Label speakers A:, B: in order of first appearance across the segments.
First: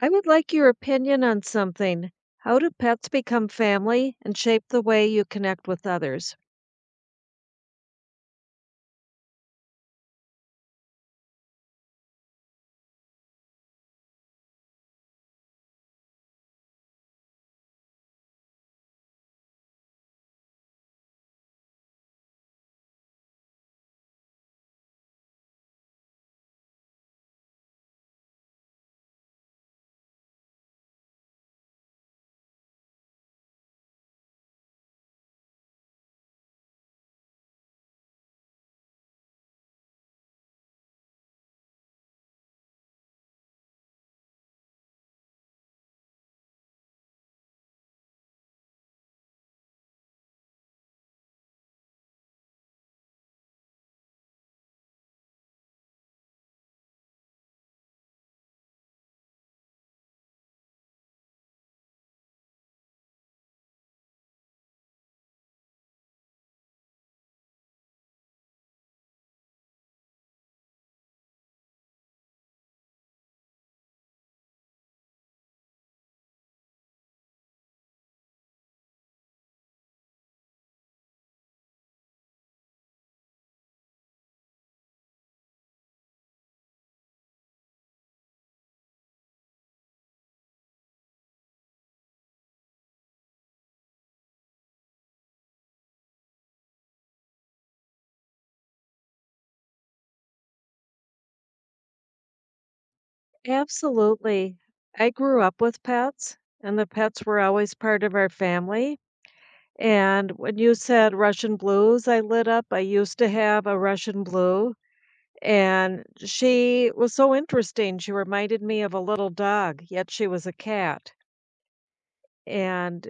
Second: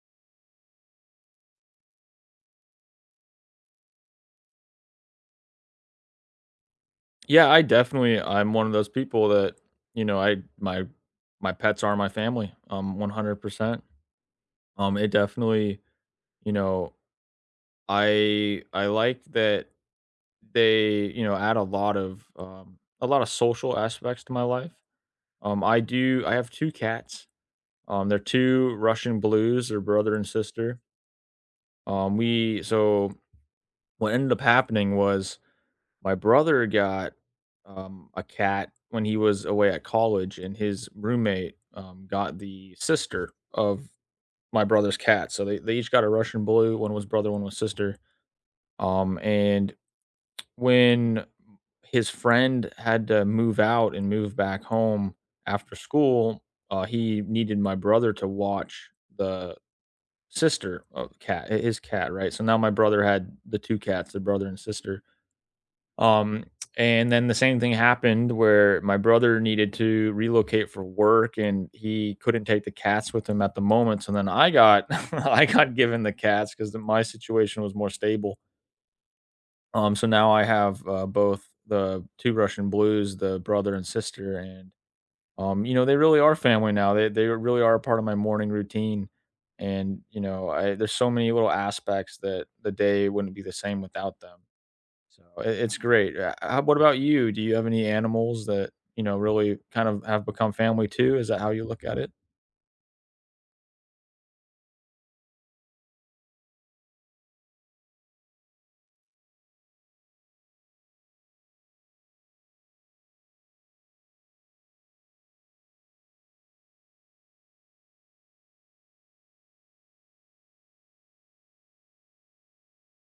A: I would like your opinion on something. How do pets become family and shape the way you connect with others?
B: Yeah, I'm one of those people that, you know, I my my pets are my family, 100%. It definitely, you know, I like that they, you know, add a lot of social aspects to my life. I have two cats. They're two Russian blues, they're brother and sister. We so What ended up happening was my brother got, a cat when he was away at college, and his roommate, got the sister of my brother's cat. So they each got a Russian blue. One was brother, one was sister. And when his friend had to move out and move back home after school, he needed my brother to watch the sister of cat, his cat, right? So now my brother had the two cats, the brother and sister um, and then the same thing happened where my brother needed to relocate for work and he couldn't take the cats with him at the moment. So then I got I got given the cats because my situation was more stable. So now I have both the two Russian blues, the brother and sister, and you know they really are family now. They really are a part of my morning routine. And you know, there's so many little aspects that the day wouldn't be the same without them. So it's great. How what about you? Do you have any animals that, you know, really kind of have become family too? Is that how you look at it?
A: Absolutely. I grew up with pets, and the pets were always part of our family. And when you said Russian blues, I lit up. I used to have a Russian blue, and she was so interesting. She reminded me of a little dog, yet she was a cat. And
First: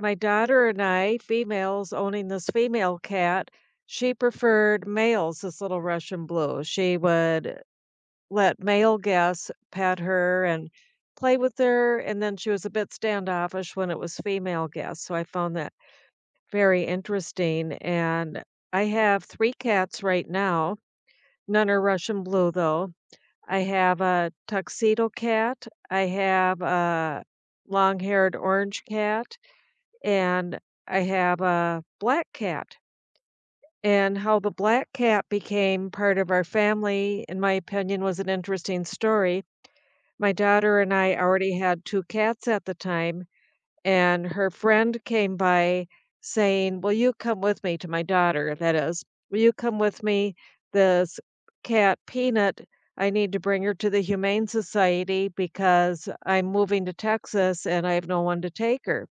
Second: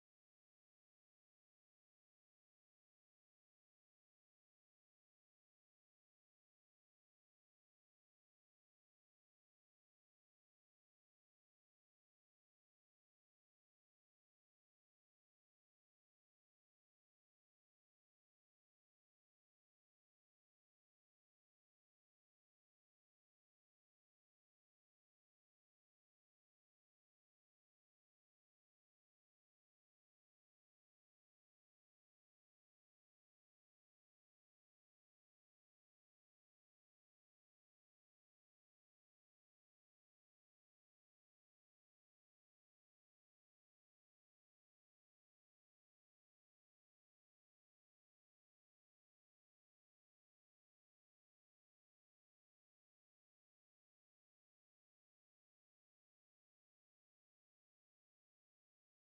A: my daughter and I, females owning this female cat, she preferred males, this little Russian blue. She would let male guests pet her and play with her. And then she was a bit standoffish when it was female guests. So I found that very interesting. And I have three cats right now. None are Russian blue, though. I have a tuxedo cat. I have a long haired orange cat, and I have a black cat. And how the black cat became part of our family, in my opinion, was an interesting story. My daughter and I already had two cats at the time, and her friend came by saying, "Will you come with me to my daughter?" That is, will you come with me? This cat, Peanut, I need to bring her to the Humane Society because I'm moving to Texas and I have no one to take her.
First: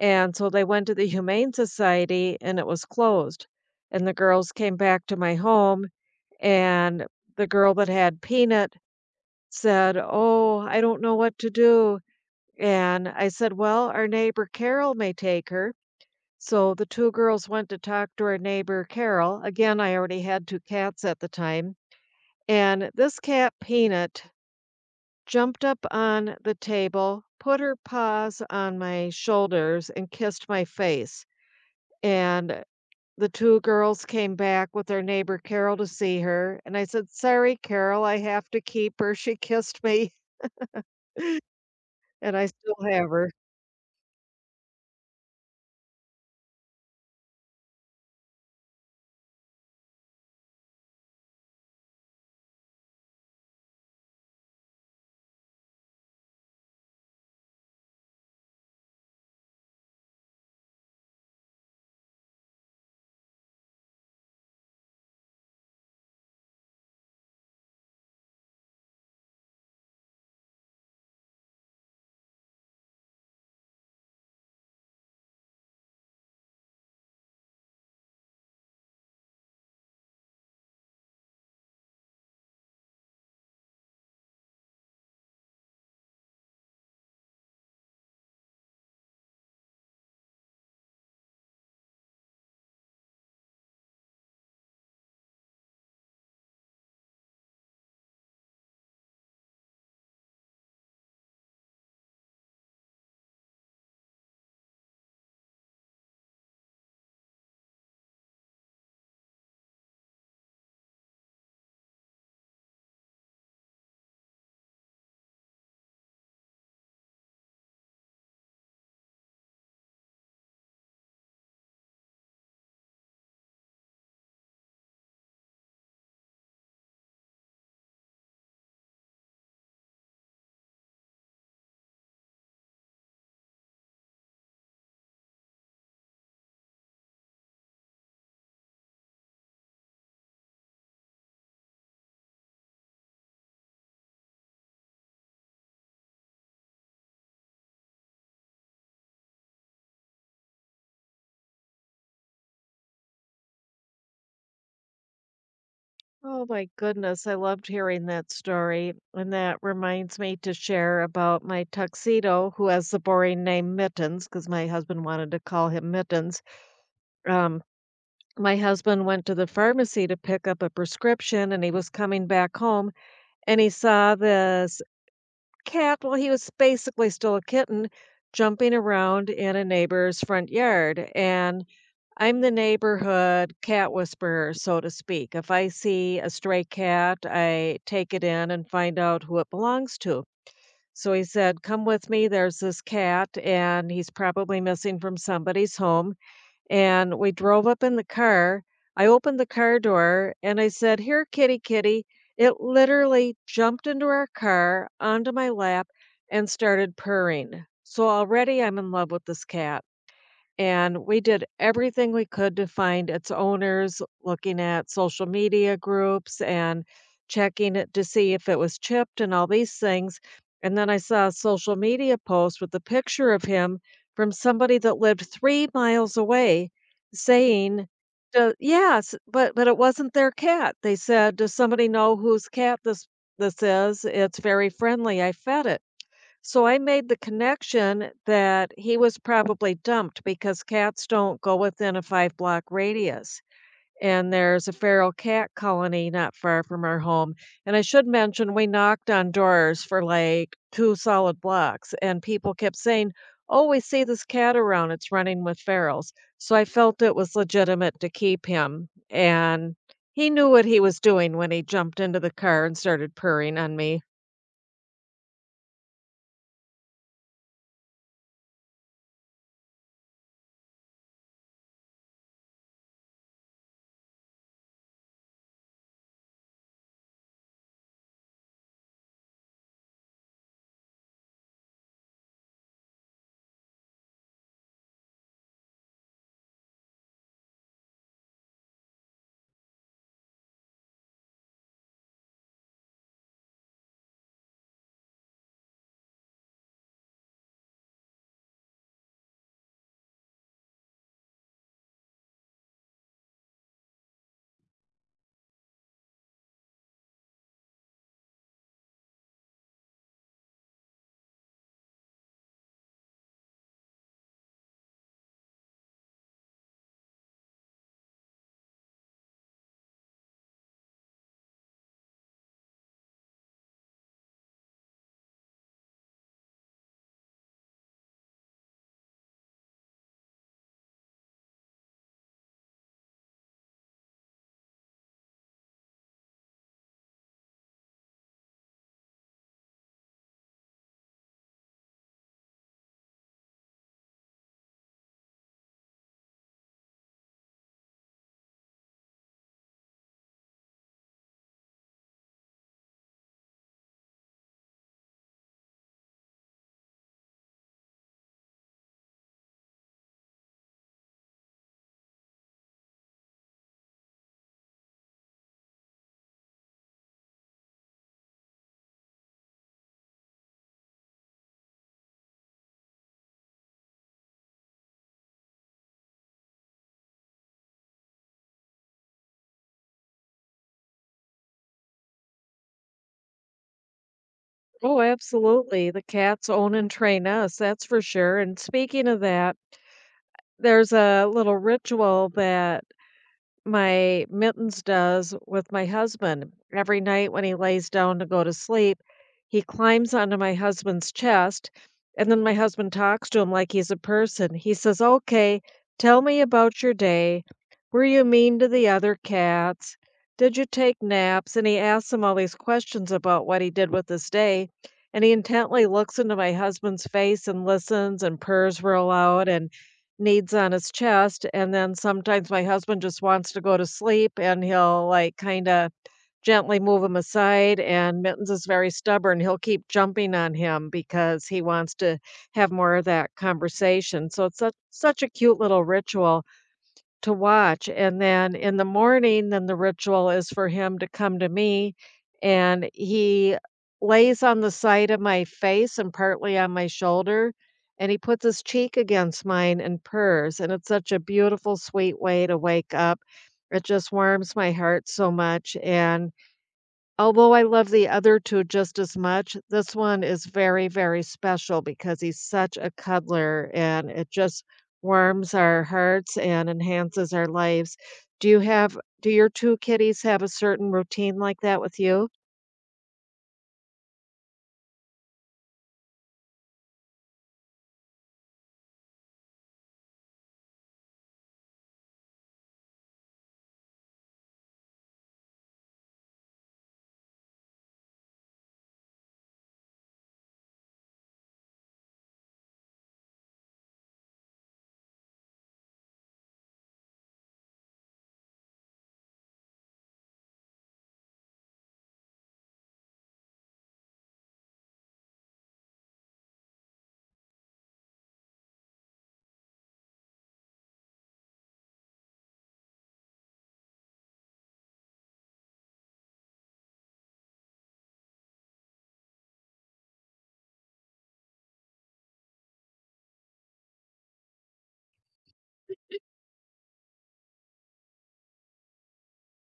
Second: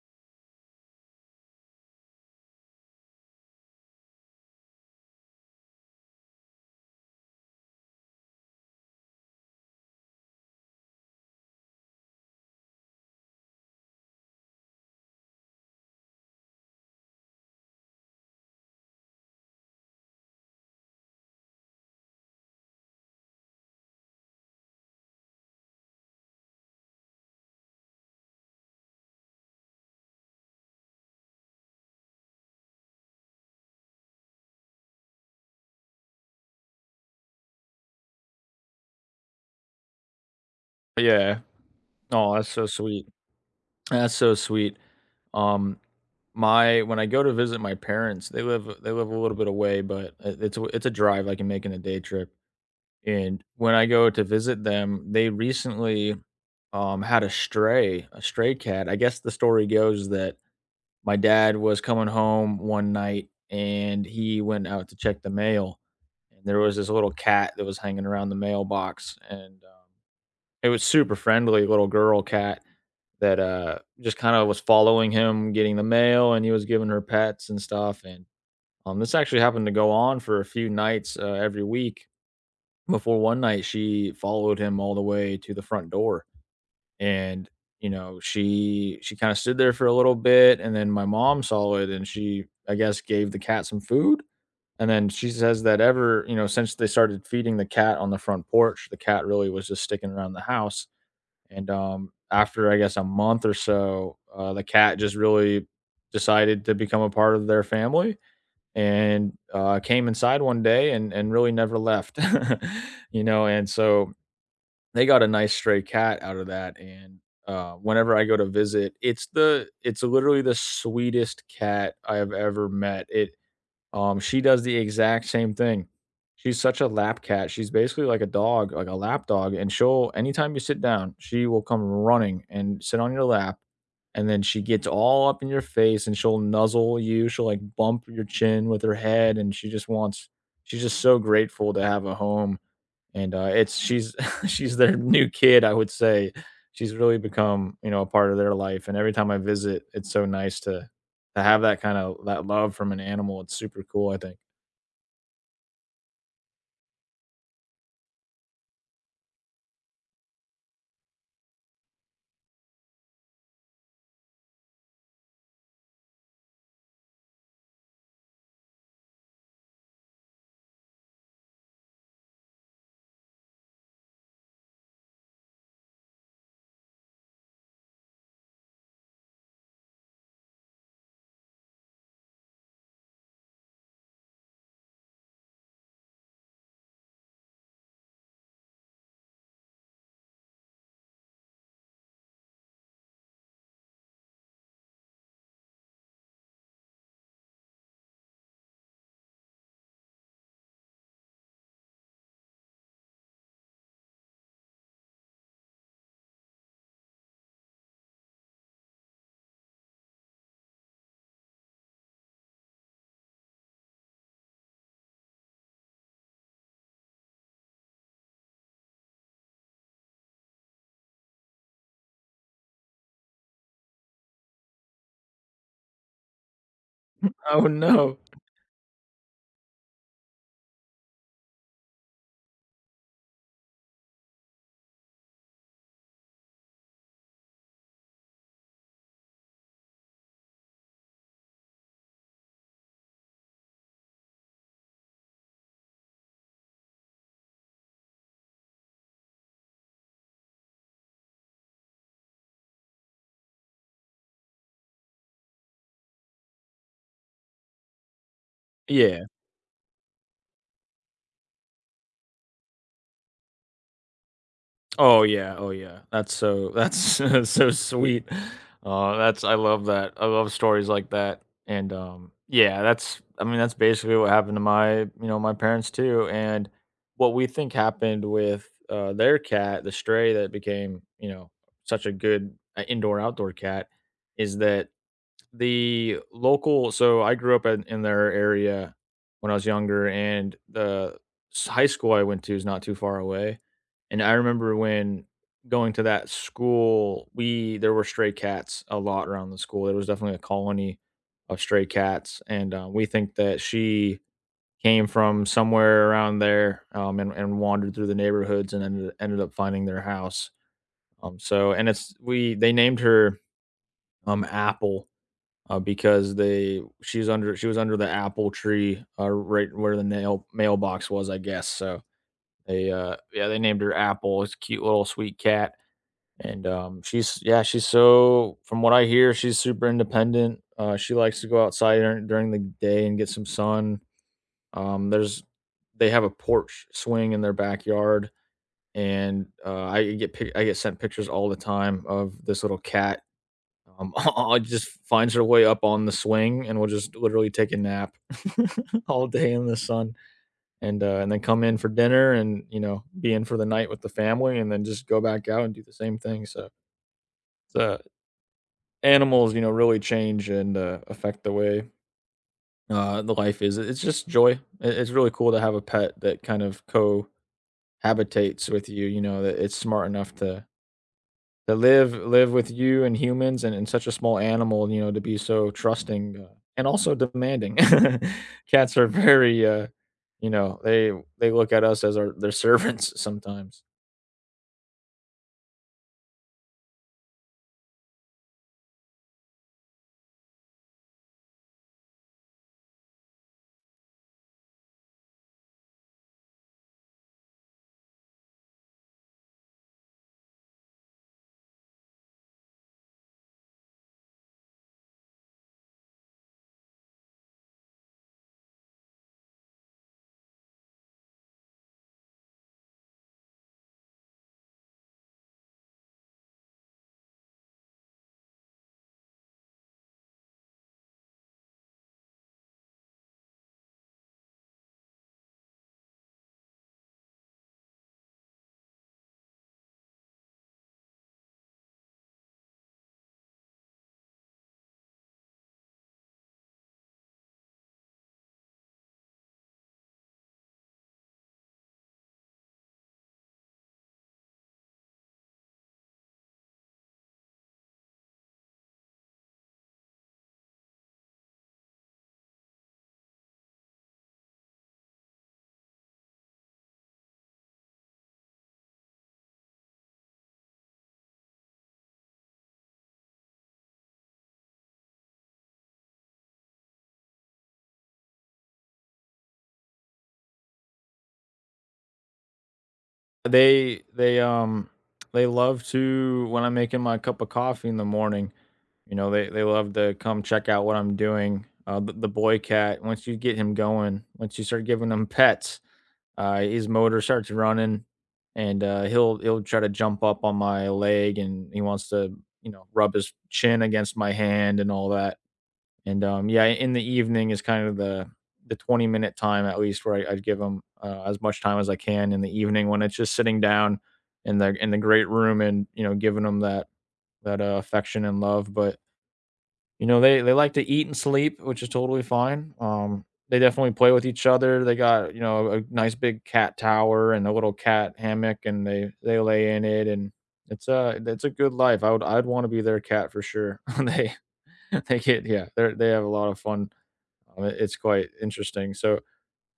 A: And so they went to the Humane Society and it was closed. And the girls came back to my home, and the girl that had Peanut said, "Oh, I don't know what to do." And I said, "Well, our neighbor Carol may take her." So the two girls went to talk to our neighbor Carol. Again, I already had two cats at the time. And this cat, Peanut, jumped up on the table, put her paws on my shoulders, and kissed my face. And the 2 girls came back with their neighbor Carol to see her, and I said, "Sorry, Carol, I have to keep her. She kissed me,
B: Yeah. Oh,
A: and I
B: that's so
A: still
B: sweet.
A: have her."
B: That's so sweet. Um, my when I go to visit my parents, they live a little bit away, but it's a drive I can make in a day trip. And when I go to visit them, they recently had a stray cat. I guess the story goes that my dad was coming home one night and he went out to check the mail, and there was this little cat that was hanging around the mailbox, and, it was super friendly little girl cat that, just kinda was following him getting the mail, and he was giving her pets and stuff, and, this actually happened to go on for a few nights, every week before one night she followed him all the way to the front door and you know she kind of stood there for a little bit, and then my mom saw it and she, I guess, gave the cat some food. And then she says that, ever you know since they started feeding the cat on the front porch, the cat really was just sticking around the house. And after, I guess, a month or so, the cat just really decided to become a part of their family, and came inside one day and really never left. You know, and so they got a nice stray cat out of that, and, whenever I go to visit, it's literally the sweetest cat I have ever met. It She does the exact same thing. She's such a lap cat. She's basically like a dog, like a lap dog, and she'll, anytime you sit down, she will come running and sit on your lap, and then she gets all up in your face, and she'll nuzzle you, she'll, like, bump your chin with her head, and she's just so grateful to have a home. And, it's she's she's their new kid, I would say. She's really become, you know, a part of their life, and every time I visit, it's so nice to have that kinda that love from an animal. It's super cool, I think.
A: Oh my goodness, I loved hearing that story, and that reminds me to share about my tuxedo, who has the boring name Mittens. Because my husband wanted to call him Mittens. Um, my husband went to the pharmacy to pick up a prescription, and he was coming back home, and he saw this cat, well, he was basically still a kitten jumping around in a neighbor's front yard. And I'm the neighborhood cat whisperer, so to speak. If I see a stray cat, I take it in and find out who it belongs to. So he said, "Come with me. There's this cat, and he's probably missing from somebody's home." And we drove up in the car. I opened the car door and I said, "Here, kitty, kitty." It literally jumped into our car, onto my lap, and started purring. So already I'm in love with this cat. And we did everything we could to find its owners, looking at social media groups and checking it to see if it was chipped and all these things. And then I saw a social media post with a picture of him from somebody that lived 3 miles away
B: Oh,
A: saying,
B: no.
A: Yes, but it wasn't their cat." They said, "Does somebody know whose cat this is? It's very friendly. I fed it." So I made the connection that he was probably dumped because cats don't go within a five block radius. And there's a feral cat colony not far from our home. And I should mention, we knocked on doors for like two solid blocks, and people kept saying, "Oh, we see this cat around. It's running with ferals." So I felt it was legitimate to keep him.
B: Yeah.
A: And he knew what he was doing when he jumped into the car and started purring on me.
B: Oh yeah, oh yeah. That's so sweet. That's I love that. I love stories like that. And yeah, that's I mean that's basically what happened to my, you know, my parents too. And what we think happened with their cat, the stray that became, you know, such a good, indoor outdoor cat, is that the local so I grew up in their area when I was younger, and the s high school I went to is not too far away, and I remember when going to that school, we there were stray cats a lot around the school, there was definitely a colony of stray cats, and, we think that she came from somewhere around there, and wandered through the neighborhoods and ended up finding their house, and it's we they named her, Apple, because they she's under she was under the apple tree, right where the nail mailbox was, I guess. So they, yeah, they named her Apple. It's a cute little sweet cat, and she's, yeah, she's, so from what I hear, she's super independent. She likes to go outside during the day and get some sun. There's They have a porch swing in their backyard. And I get I get sent pictures all the time of this little cat, I just finds her way up on the swing and will just literally take a nap all day in the sun and then come in for dinner and, you know, be in for the night with the family and then just go back out and do the same thing. So, the animals, you know, really change and, affect the way, the life is. It's just joy. It's really cool to have a pet that kind of cohabitates with you, you know, that it's smart enough to live with you and humans, and such a small animal, you know, to be so trusting, and also demanding. Cats are very, you know, they look at us as our their servants sometimes.
A: Oh, absolutely. The cats own and train us, that's for sure. And speaking of that, there's a little ritual that my Mittens does with my husband. Every night when he lays down to go to sleep, he climbs onto my husband's chest, and then my husband talks to him like he's a person. He says, "Okay, tell me about your day. Were you mean to the other cats? Did you take naps?" And he asks him all these questions about what he did with his day. And he intently looks into my husband's face and listens and purrs real loud. And needs on his chest, and then sometimes my husband just wants to go to sleep, and he'll, like, kinda gently move him aside, and Mittens is very stubborn, he'll keep jumping on him because he wants to have more of that conversation, so it's such a cute little ritual to watch. And then in the morning, then the ritual is for him to come to me, and he lays on the side of my face and partly on my shoulder, and he puts his cheek against mine and purrs, and it's such a beautiful, sweet way to wake up. It just warms my heart so much. And although I love the other 2 just as much, this one is very, very special because he's such a cuddler, and it just warms our hearts and enhances our lives. Do your 2 kitties have a certain routine like that with you?
B: They they love to, when I'm making my cup of coffee in the morning. You know, they love to come check out what I'm doing. The boy cat, once you get him going, once you start giving him pets, his motor starts running, and he'll try to jump up on my leg, and he wants to, you know, rub his chin against my hand and all that. And yeah, in the evening is kind of the 20-minute time at least where I'd give him, as much time as I can in the evening when it's just sitting down in the great room and, you know, giving him that affection and love. But you know, they like to eat and sleep, which is totally fine. They definitely play with each other. They got, you know, a nice big cat tower and a little cat hammock and they lay in it, and it's a good life. I'd want to be their cat for sure. They get, yeah, they have a lot of fun. It's quite interesting. So,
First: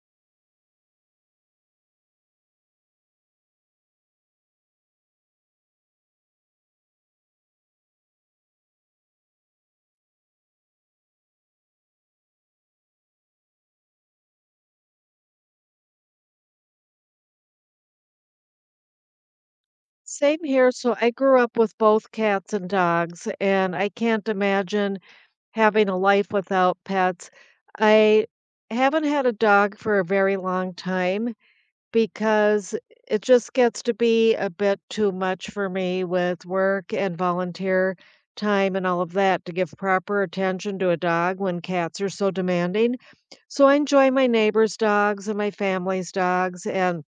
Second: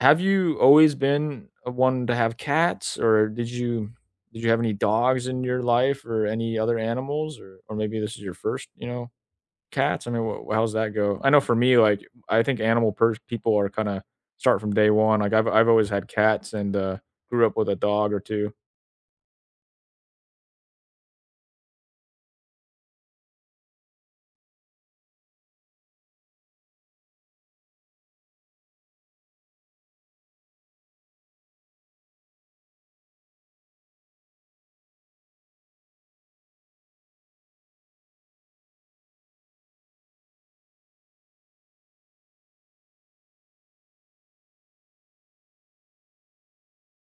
B: have you always been a one to have cats, or did you have any dogs in your life or any other animals, or maybe this is your first, you know, cats? I mean, wh how's that go? I know for me, like, I think animal pers people are kinda start from day one, like, I've always had cats and, grew up with a dog or two.
A: Same here, so I grew up with both cats and dogs, and I can't imagine having a life without pets. I haven't had a dog for a very long time. Because it just gets to be a bit too much for me with work and volunteer time and all of that to give proper attention to a dog when cats are so demanding. So I enjoy my neighbor's dogs and my family's dogs, and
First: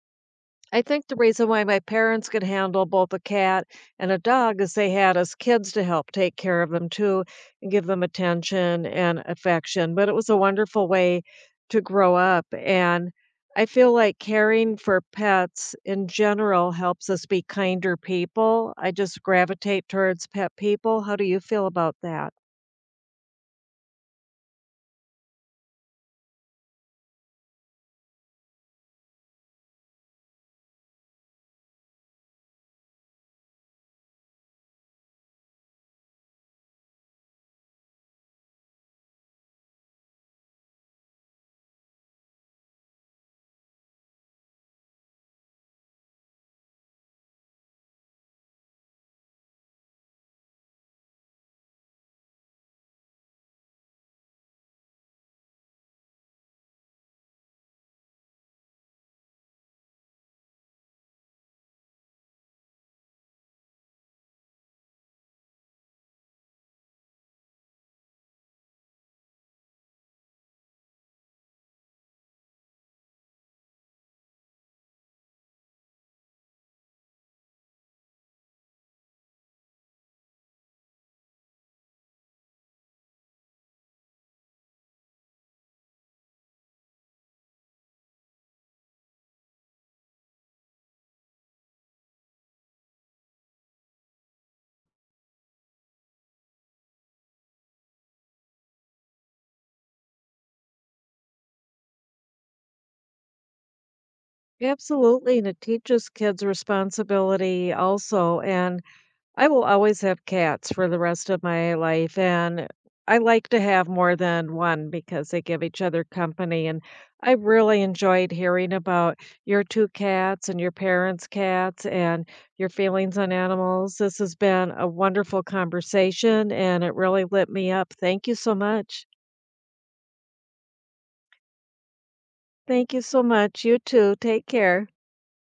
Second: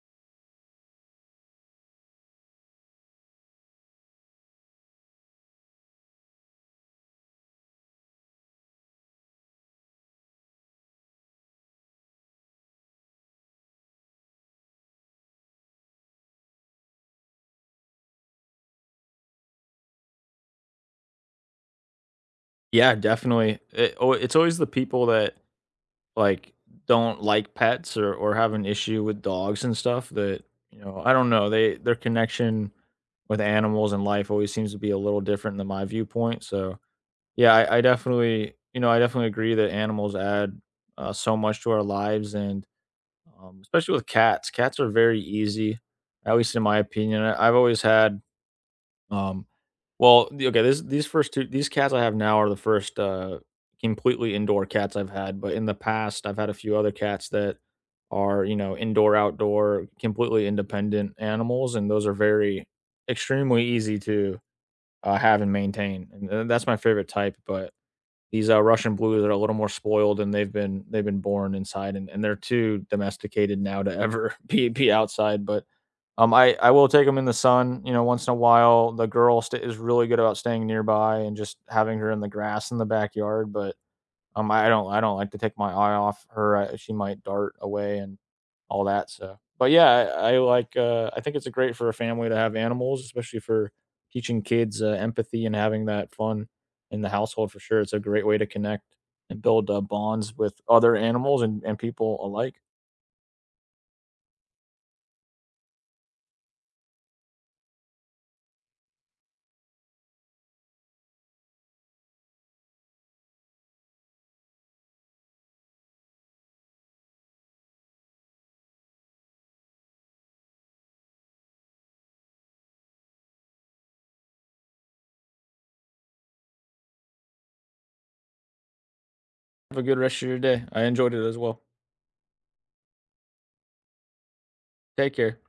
A: I think the reason why my parents could handle both a cat and a dog is they had us kids to help take care of them too and give them attention and affection. But it was a wonderful way to grow up. And I feel like caring for pets in general helps us be kinder people. I just gravitate towards pet people. How do you feel about that?
B: Yeah, definitely. It's always the people that, like, don't like pets or have an issue with dogs and stuff that, you know, I don't know, they their connection with animals and life always seems to be a little different than my viewpoint, so, yeah, I definitely, you know, I definitely agree that animals add, so much to our lives and especially with cats. Cats are very easy, at least in my opinion. I've always had, um, these first two, these cats I have now are the first completely indoor cats I've had. But in the past, I've had a few other cats that are, you know, indoor, outdoor, completely independent animals. And those are very, extremely easy to have and maintain. And that's my favorite type. But these, Russian Blues are a little more spoiled, and they've been born inside, and they're too domesticated now to ever be outside, but, I will take them in the sun, you know, once in a while. The girl st is really good about staying nearby and just having her in the grass in the backyard, but I don't like to take my eye off her, she might dart away and all that, so but yeah, I like, I think it's a great for a family to have animals, especially for teaching kids, empathy and having that fun in the household for sure, it's a great way to connect and build, bonds with other animals and people alike.
A: Absolutely. And it teaches kids responsibility also. And I will always have cats for the rest of my life, and I like to have more than one because they give each other company. And I really enjoyed hearing about your two cats and your parents' cats and your feelings on animals. This has been a wonderful conversation, and it really lit me up. Thank you so much.
B: Have a good rest of your day, I enjoyed it as well.
A: Thank you so much. You too. Take care.
B: Take care.